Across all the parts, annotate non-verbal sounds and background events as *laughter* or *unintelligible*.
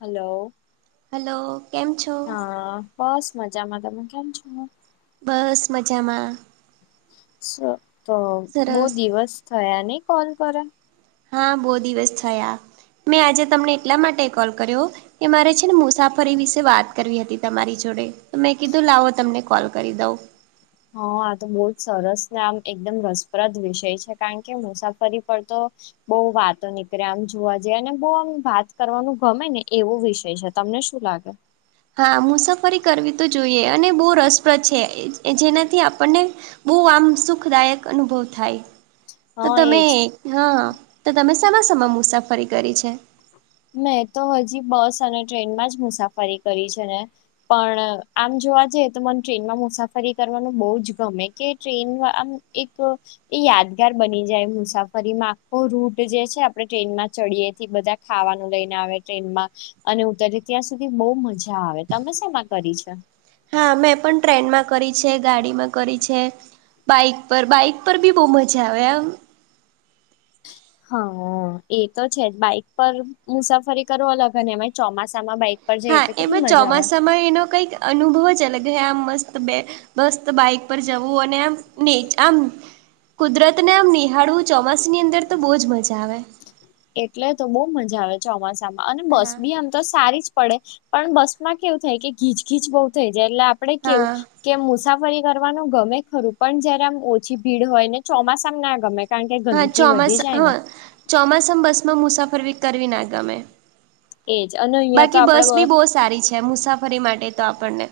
Hello hello કેમ છો હા બસ મજામાં તમે કેમ છો? બસ મજામાં તો બહ સરસ દિવસ થયા નહ કોલ કર્- હા બહુ દિવસ થયા મેં આજે તમને એટલા માટે કોલ કર્યો કે મારે છે ને મુસાફરી વિશે વાત કરવી હતી તમારી જોડે તો મેં કીધું લાવો તમને કોલ કરી દઉં હા આ તો બહુ જ સરસ ને આમ એકદમ રસપ્રદ વિષય છે કારણ કે મુસાફરી પર તો બહુ વાતો નીકળે આમ જોવા જઈએ અને બહ આમ વાત કરવાનું ગમે ને એવો વિષય તમને શું લાગે હા મુસાફરી કરવી તો જોઈએ અને બહુ રસપ્રદ છે જેનાથી આપણને બો આમ સુખદાયક અનુભવ થાય તો હા તમે એજ હા તો તમે સમાસામા મુસાફરી કરી છે. મેં તો હજી બસ અને ટ્રેનમાં જ મુસાફરી કરી છે ને પણ આમ જોવા જઈએ તો મને ટ્રેનમાં મુસાફરી કરવાનું બઉુ જ ગમે કે ટ્રેન આમ- એક એ યાદગાર બની જાય મુસાફરીમાં આખો રૂટ જે છે આપણે ટ્રેનમાં ચડીએથી બધા ખાવાનું લઈને આવે ટ્રેનમાં અને ઉતરી ત્યાં સુધી બહુ મજા આવે તમે શમાં કરી છે. હા મેં પણ ટ્રેનમાં કરી છે ગાડીમાં કરી છે. બાઈક પર બાઈક પર બી બહુ મજા આવે આમ હા એ તો છે જ બાઈક પર મુસાફરી કરો અલગ હ ને એમાં ચોમાસામાં બાઈક પર જઈએ હા તો એ બ કેટલી મજા આવે ચોમાસામાં એનો કંઈક અનુભવ જ અલગ હ આ મસ્ત બે બસ બાઈક પર જવું અને આમ નેચ આમ કુદરતને આમ નિહાળવું ચોમાસની અંદર તો બહુ જ મજા આવે એટલે તો બહુ મજા આવે ચોમાસામાં અને બસ હા બી આમ તો સારી જ પડે પણ બસ માં કેવું થાય કે ઘીચ ઘીચ બહુ થઈ જાય એટલે આપડે કેવું હા કે મુસાફરી કરવાનું ગમે ખરું પણ જયારે આમ ઓછી ભીડ હોય ને ચોમાસામ ના ગમે કારણ કે ગંદકી વધી જાય ને ચોમાસ બસમાં મુસાફરી કરવી ના ગમે એજ અને અહિયાં બાકી તો બસ આપડે બી બો સારી છે મુસાફરી માટે તો આપણને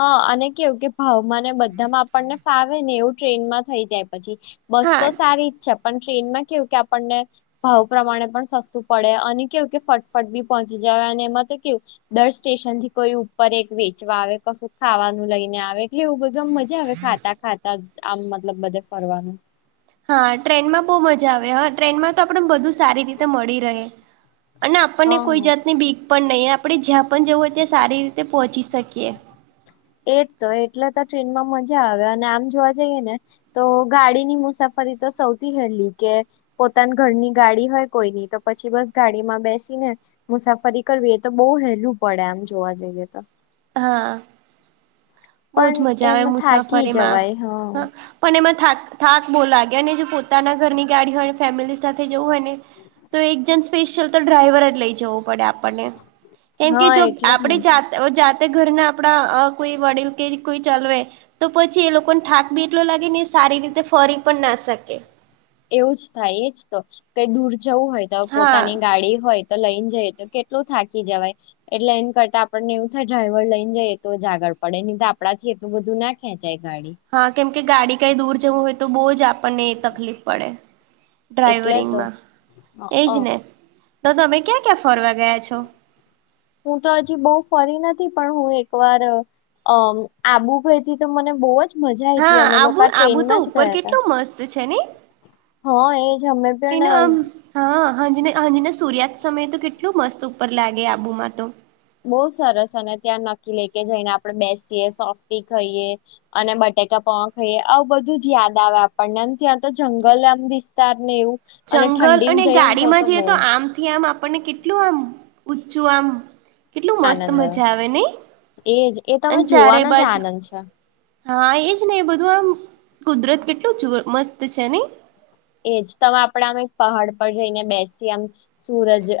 હા અને કેવું કે ભાવમાંને બધા માં આપણને ફાવે ને એવું ટ્રેનમાં થઈ જાય પછી બસ તો હા સારી જ છે પણ ટ્રેનમાં કેવું કે આપણને ભાવ પ્રમાણે પણ સસ્તું પડે અને કેવું કે ફટફટ બી પહોંચી જાય અને એમાં તો કેવું દર સ્ટેશન થી કોઈ ઉપર એક વેચવા આવે કશું ખાવાનું લઈને આવે એટલે એવું બધા મજા આવે ખાતા ખાતા આમ મતલબ બધે ફરવાનું હા ટ્રેનમાં બહુ મજા આવે હા ટ્રેનમાં તો આપણે બધું સારી રીતે મળી રહે અને આપણને કોઈ હા જાતની બીક પણ નહી આપણે જ્યાં પણ જવું હોય ત્યાં સારી રીતે પોહોંચી શકીયએ એજ તો એટલે તો ટ્રેનમાં મજા આવે અને આમ જોવા જઈએ ને તો ગાડીની મુસાફરી તો સૌથી હેલી કે પોતાના ઘરની ગાડી હોય કોઈની તો પછી બસ ગાડીમાં બેસી ને મુસાફરી કરવી એ તો બહુ હેલું પડે આમ જોવા જઈએ તો હા બહુજ પણ મજા આવે એમાં થાકી મુસાફરીમાં જવાય હા હ પણ એમાં થા થાક બહુ લાગે અને જો પોતાના ઘરની ગાડી હોય ફેમિલી સાથે જવું હોય ને તો એક જણ સ્પેશિયલ તો ડ્રાઈવર જ લઈ જવું પડે આપણને કેમ કે હા જો એટલે જ આપણે ને જાત જાતે ઘરના આપડા કોઈ વડીલ કે કોઈ ચાલવેય તો પછી એ લોકોને થાક બી એટલો લાગે ને સારી રીતે ફરી પણ ના શકે એવું જ થાય એજ તો કઈ દૂર જવું હોય તો હા પોતાની ગાડી હોય તો લઈને જઈ તો કેટલું થાકી જવાય એટલે એમ કરતાડણને એવું થાય ડ્રાઈવર લઈને જઈએ તો જાગળ પડે નહી તો આપડા થી એટલું બધું ના ખેંચાય ગાડી હા કેમ કે ગાડી કઈ દૂર જવું હોય તો બહુ જ આપણને તકલીફ પડે એટલે તો ડ્રાઈવરિંગમાં એ જ અ ને દા ત તમે ક્યાં ક્યાં ફરવા ગયા છો હું તો હજી બહ ફરી નથી પણ હું એક વાર અમ આબુ ભાઈથી તો મને બહ જ મજા આઈ હતી હા અમે લોકો આબુ આ આબુ તો ટ્રેનમાં જ ઉપર ગયા ત કેટલું મસ્ત છે ને હા એજ અમે પણ એનો આમ હા હા હાજીને સૂર્યાત સમયે તો કેટલોું મસ્ત ઉપર લાગે આબુમાં તો બહ સરસ અને ત્યાં નક્કી લે કે જઈને આપડણે બેસીએ સોફ્ટી ખાઈએ અને બટેકા પોવા ખાઈએ આ બધું જ યાદ આવે આપણનેમ ત્યાં તો જંગલ આમ વિસ્તાર ને એવું અને જંગલ ઠંડીમાં અને જઈએ ને ગાડીમાં જઈએ બહુ તો આમથી આમ આપણને કેટલું આમ ઊંચું આમ કેટલું મસ્ત મજા આવે નહ એજ એ તમે અને ચારે જોવાનો જ બાજ આનંદ છે. હા એજ ને એ બધું આમ કુદરત કેટલું જ મસ્ત છે ને એજ તમે આપડે અમે પહાડ પર જઈને બેસી આમ સૂરજ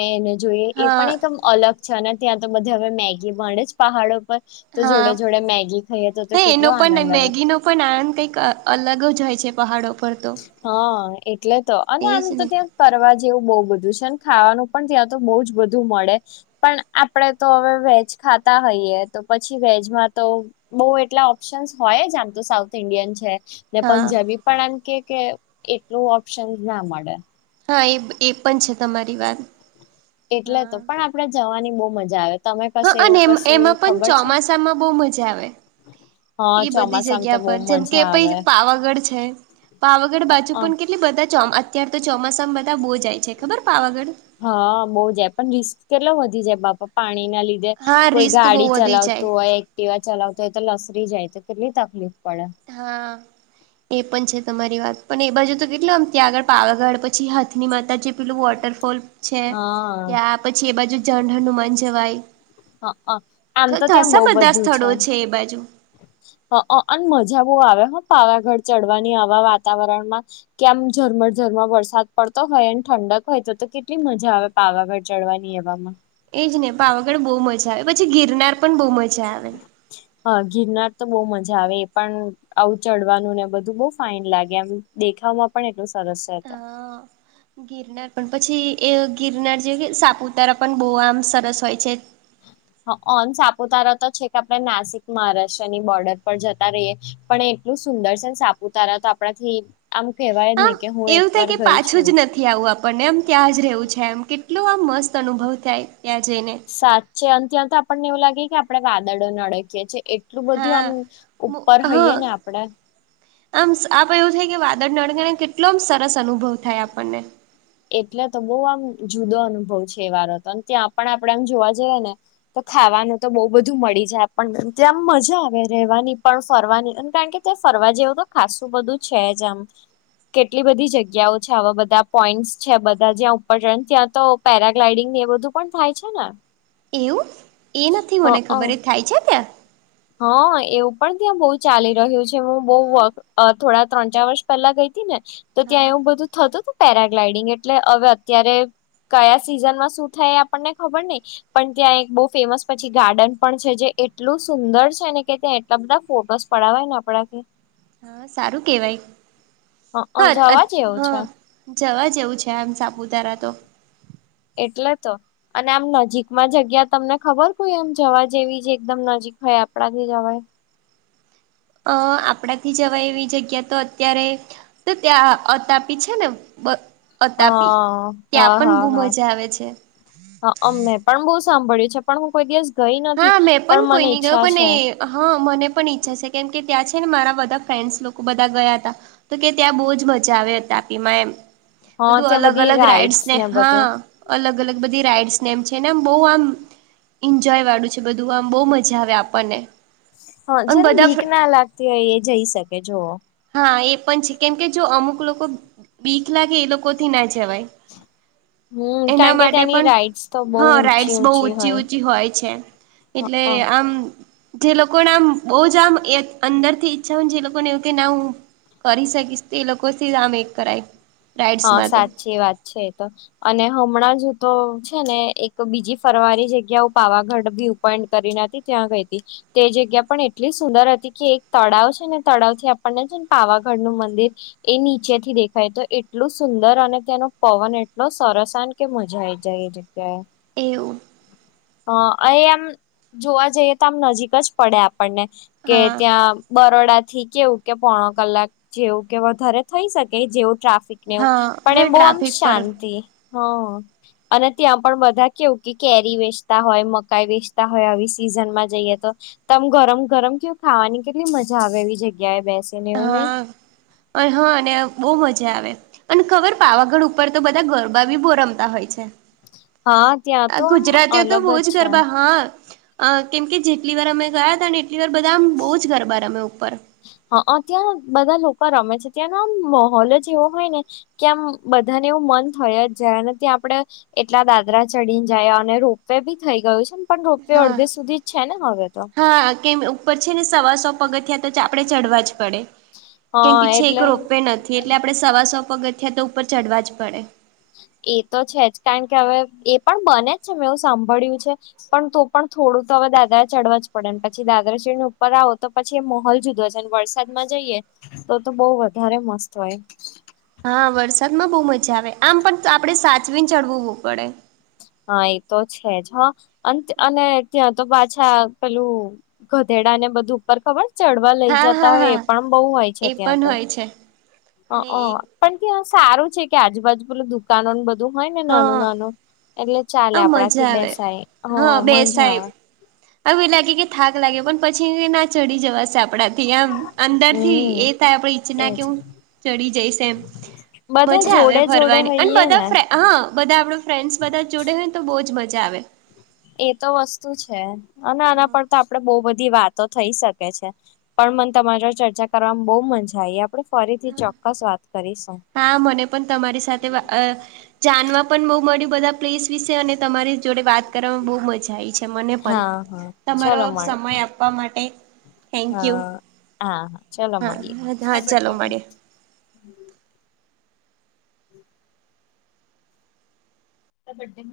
મેં એને જોઈએ એ પણ હા એકમ અલગ છે અને ત્યાં તો બધે હવે મેગી વે જ પહાડો પર તો જોડે હા જોડે મેગી ખાઈએ તો હે એનો કેટલો પણ આનંદ આવે મેગીનો પણ આનંદ કંઈક અલગ જ હોય છે પહાડો પર તો હા એટલે તો અને આમ એજ તો ને ત્યાં ફરવા જેવું બહુ બધું છે ખાવાનું પણ ત્યાં તો બહુ જ બધું મળે પણ આપડે તો હવે વેજ ખાતા હોઈયએ તો પછી વેજમાં તો બઉુ એટલા ઓપ્શન્સ હોય જ આમ તો સાઉથ ઇન્ડિયન છે ને હા પંજાબી પણ આમ કે કે એટલું ઓપ્શન ના મળે. હા એ એ પણ છે તમારી વાત એટલે તો હા પણ આપડે જવાની બહુ મજા આવે તમે હા કશું એવું અને કશું એમાં પણ ખબર છે ચોમાસામાં બહું મજા આવે હા એ બધી ચોમાસામાં તો જગ્યા બહુ પર જેમ મજા કે પહિ આવે પાવાગઢ છે પાવાગઢ બાજુ હઅ પણ કે એટલે બધા અત્યાર તો ચોમાસામાં બધા બહુ જાય છે ખબર પાવાગઢ હા બહુ જાય પણ રિસ્ક કેટલા વધી જાય બાપા પાણી ના લી રે હા કોઈ રિસ્ક બહુ ગાડી વધી જાય ચલાવતું હોય દીવા ચલાવતો હોય તો લસરી જાય તો કેટલી તકલીફ પડે હા. એ પણ છે તમારી વાત પણ એ બાજુ તો કેટલા આમ ત્યાં આગળ પાવાગઢ પછી હાથની માતા જે પેલું વોટરફોલ છે હા ત્યાં પછી એ બાજુ ઝઢણ નનું માં જવાય હઅ આમ તો ત્યાં ઘશ બહુ બધા બધું સ્થળો છે એ બાજુ હઅ અને મજા બહુ આવે હો પાવાગઢ ચડવાની આવા વાતાવરણમાં કે આમ ઝરમર ઝરમર વરસાદ પડતો હોય ઠંડક હોય તો તો કેટલી મજા આવે. પાવાગઢ ચડવાની એવામાં એજ ને પાવાગઢ બહુ મજા આવે પછી ગિરનાર પણ બહુ મજા આવે હા ગિરનાર તો બહુ મજા આવે એ પણ આવું ચડવાનું ને બધું બહું ફાઈન લાગે એમ દેખામાં પણ એટલું સરસ છે તો હા ગિરનાર પણ પછી એ ગિરનાર જે કે સાપુતારા પણ બહુ આમ સરસ હોય છે. હ અ અન સાપુતારા તો છેક આપણે નાસિક મહારાષ્ટ્રની બોર્ડર પર જતા રહીએ. પણ એટલું સુંદર છેને સાપુતારા તો આપણાથી આમ કહેવાય નહી કે હું એક વાર ગઈ છું થી આવું આપણને એમ ત્યાં જ રહેવું છે એમ કેટલો આમ મસ્ત અનુભવ થાય ત્યાં જઈને છે આમ ત્યાતો આપણને એવું લાગે કે આપણે વાદળો અડકીએ છીએ એટલું બધું હા આમ ઉપર હા હઈએે ને આપડે આમ આપ એવું થાય કે વાદળ અળગને કેટલો સરસ અનુભવ થાય આપણને એટલે તો બહું આમ જુદો અનુભવ છે એ વારો તો ત્યાં પણ આપણે આમ જોવા જઈએ ને તો ખાવાનું તો બહુ બધું મળી જાય પણ ત્યાં આમ મજા આવે રહેવાની પણ ફરવાની કારણ કે તે ફરવા જેવું તો ખાસું બધું છે જ આમ કેટલી બધી જગ્યાઓ છે આવા બધા પોઈન્ટ છે બધા જ્યાં ઉપર રન ત્યાં તો પેરાગ્લાઇડિંગ ને એ બધું પણ થાય છે ને એવું એ નથી હ મને અ ખબર એ થાય છે ત્યા હા એવું પણ ત્યાં બહુ ચાલી રહ્યું છે હું બઉ હા થોડા ત્રણ ચાર વર્ષ પેલા ગઈ હતી ને તો ત્યાં હા એવું બધું થતું હતું પેરાગ્લાઈડિંગ એટલે હવે અત્યારે કયા સિઝન માં શું થાય એ આપણને ખબર નહિ પણ ત્યાં એક બહુ ફેમસ પછી ગાર્ડન પણ છે જે એટલું જ સુંદર છે ને કે ત્યાં એટલા બધા ફોટોસ પડાવવાય ને આપડા કે હા સારું કેહેવાય હ હઅ અ જવા હ જેવું છે જવા જેવું છે આમ સાપુતારા તો એટલે તો અને આમ નજીકમાં જગ્યા તમને ખબર કોઈ આમ જવા જેવી જે એકદમ નજીક હોય આપણાથી જવાય અ આપણાથી જવા એવી જગ્યા તો અત્યારે તો ત્યાં અતાપી છે ને બ અ તાપી હા ત્યાં પણ બહુ મજા આવે છે. હ અ અમે પણ બહુ સાંભળ્યું છે પણ હું કોઈ દિવસ ગઈ નથી હા મેં પણ કોઈ મને નહી ગયો ઈચ્છા પણ છે. એ હા મને પણ ઈચ્છા છે કેમ કે ત્યાં છે ને મારા બધા ફ્રેન્ડસ લોકો બધા ગયા હતા. તો કે ત્યાં બહુ જ મજા આવે અ તાપીમાં એમ. હા બધું ત્યાં અલગ બધી અલગ રાઈડસ રાઈડ્સ ને બધું હા. અલગ અલગ બધી રાઈડસ ને એમ છે ને આમ બહુ આમ જય વાળું છે બધું આમ બહુ મજા આવે આપણને હા અને જેને બધા બીક ના લાગતી હોય એ જઈ શકે જોવો હા એ પણ છે કેમ કે જો અમુક લોકો બીક લાગે એ લોકોથી ના જવાય હમ હ એના કારણ કે માટે ત્યાંની પણ રાઈડ્સ તો બહુ હા ઊંચી રાઈડસ બહુ ઊંચી ઊંચી હોય છે. એટલે હ આમ જે લોકોને આમ બહુ જ આમ અંદર થી ઈચ્છા હોય જે લોકોને કે ના હું કરી શકીશ તે એ લોકો આમ એક કરાય હા રાઈડ્સમાં તો સાચી વાત છે એ તો અને હમણાં જૂતો છે ને એક બીજી ફરવાની જગ્યાઓ પાવાગઢ બી અપોઈન્ટ કરી ના ત્યાં ગઈ હતી. તે જગ્યા પણ એટલી સુંદર હતી કે એક તળાવ છે ને તળાવ થી આપણને છે ને પાવાગઢ નું મંદિર એ નીચે થી દેખાય તો એ એટલું સુંદર અને તેનો પવન એટલો સરસ ને કે મજા આઈ જાય એ જગ્યા એ એવું. અ આ આમ જોવા જઈએ તો આમ નજીક જ પડે આપણને કે હા ત્યાં બરોડા થી કેવું કે પોણો કલાક જેવું કે વધારે થઈ શકે જેવું ટ્રાફિક. ને એવું હા પણ હવે એ બહું આમ ટ્રાફિક પર શાંતિ હમ્મ. અને ત્યાં પણ બધા કેવું કે કેરી વેચતા હોય મકાઈ વેચતા હોય આવી સિઝનમાં જઈએ તો તમ ગરમ ગરમ કેવુ ખાવાની કેટલી મજા આવે એવી જગ્યાએ બેસી હા હા અને બહુ મજા આવે. અને ખબર પાવાગઢ ઉપર તો બધા ગરબા બી બઓ રમતા હોય છે. હા ત્યાં આ તો આમ ગુજરાતીઓ તો અલગ બહું જ છે ગરબા હા. અ કેમ કે જેટલી વાર અમે ગયા હતા ને એટલી વાર બધા આમ બહુ જ ગરબા રમે એમ ઉપર. હ અ ત્યાં બધા લોકો રમે છે ત્યાંનો આમ માહોલ જ એવો હોય ને કે આમ બધાને એવું મન થય જાય ને ત્યા આપણે. એટલા દાદરા ચડીને જયા અને રોપવેે બી થઈ ગયું છે. પણ રોપ વે હા અડધી સુધી જ છે ને હવે તો. હા કે ઉપર છે ને સવા સો પગથીયાં તો આપડે ચઢવા જ પડે. કેમ હા કે છેક એટલે રોપ વે નથી એટલે આપડણે સવા સો પગથીયાં તો ઉપર ચડવા જ પડે. એ તો છે જ કારણ કે હવે એ પણ બને જ છે મેં એવુ સાંભળ્યું છે. પણ તો પણ થોડું તો હવે દાદરા ચડવા જ પડે ને પછી દાદરા ને ઉપર આવો તો પછી એ માહોલ જુદો હોય છે વરસાદમાં જઈએ તો તો બઉ વધારે મસ્ત હોય. હા વરસાદમાં બહુ મજા આવે આમ પણ આપડણે સાચવીને ચડવું પડે. હા એ તો છે જ હા અને ત્યાં તો પાછા પેલું ગધેડા ને બધું ઉપર ખબર ચડવા લઈ હા જતા હા હોય હા એ પણ બહુ હોય છે એ ત્યાં પણ તો. હોય છે. હ અ પણ કે સારું છે કે આજુબાજુ પેલું દુકાનો બધું હોય ને નાનું હા નાનું એટલે ચાલે આ મજા આપડાથી આવે બેસાય હો હા મજા બેસાય આવે. હવે એ લાગે કે થાક લાગે પણ પછી ના ચડી જવા સાપ આપડાથી આમ અંદર થી હમ એ થાય આપણે ઈચના એજ કે હું ચડી જઈશ એમ. બધા મજા આવે જોડે જોડે ફરવાની અને હોઈએ બધા ને ફ્રેન હા બધા આપણો ફ્રેન્ડ્સ બધા જ જોડે હોય તો બહુ જ મજા આવે. એ તો વસ્તુ છે અને આના પર તો આપડે બહુ બધી વાત તો થઈ શકે છે પણ મને તમારે ચર્ચા કરવાવામાં બહુ મજા આવી આપડે ફરીથી ચોક્કસ વાત કરીશું. હા મને પણ તમારી સાથે અ જાણવા પણ બહુ મળ્યું બધા પ્લીસ વિશે અને તમારી જોડે વાત કરવામાં બહુ મજા આવી છે. મને પણ હા હા તમારો ચલો મળ સમય આપવા માટે થેન્ક યુ હા હા હા ચલો હા મળીએ હા ચાલો મળીએ. હમ. *unintelligible*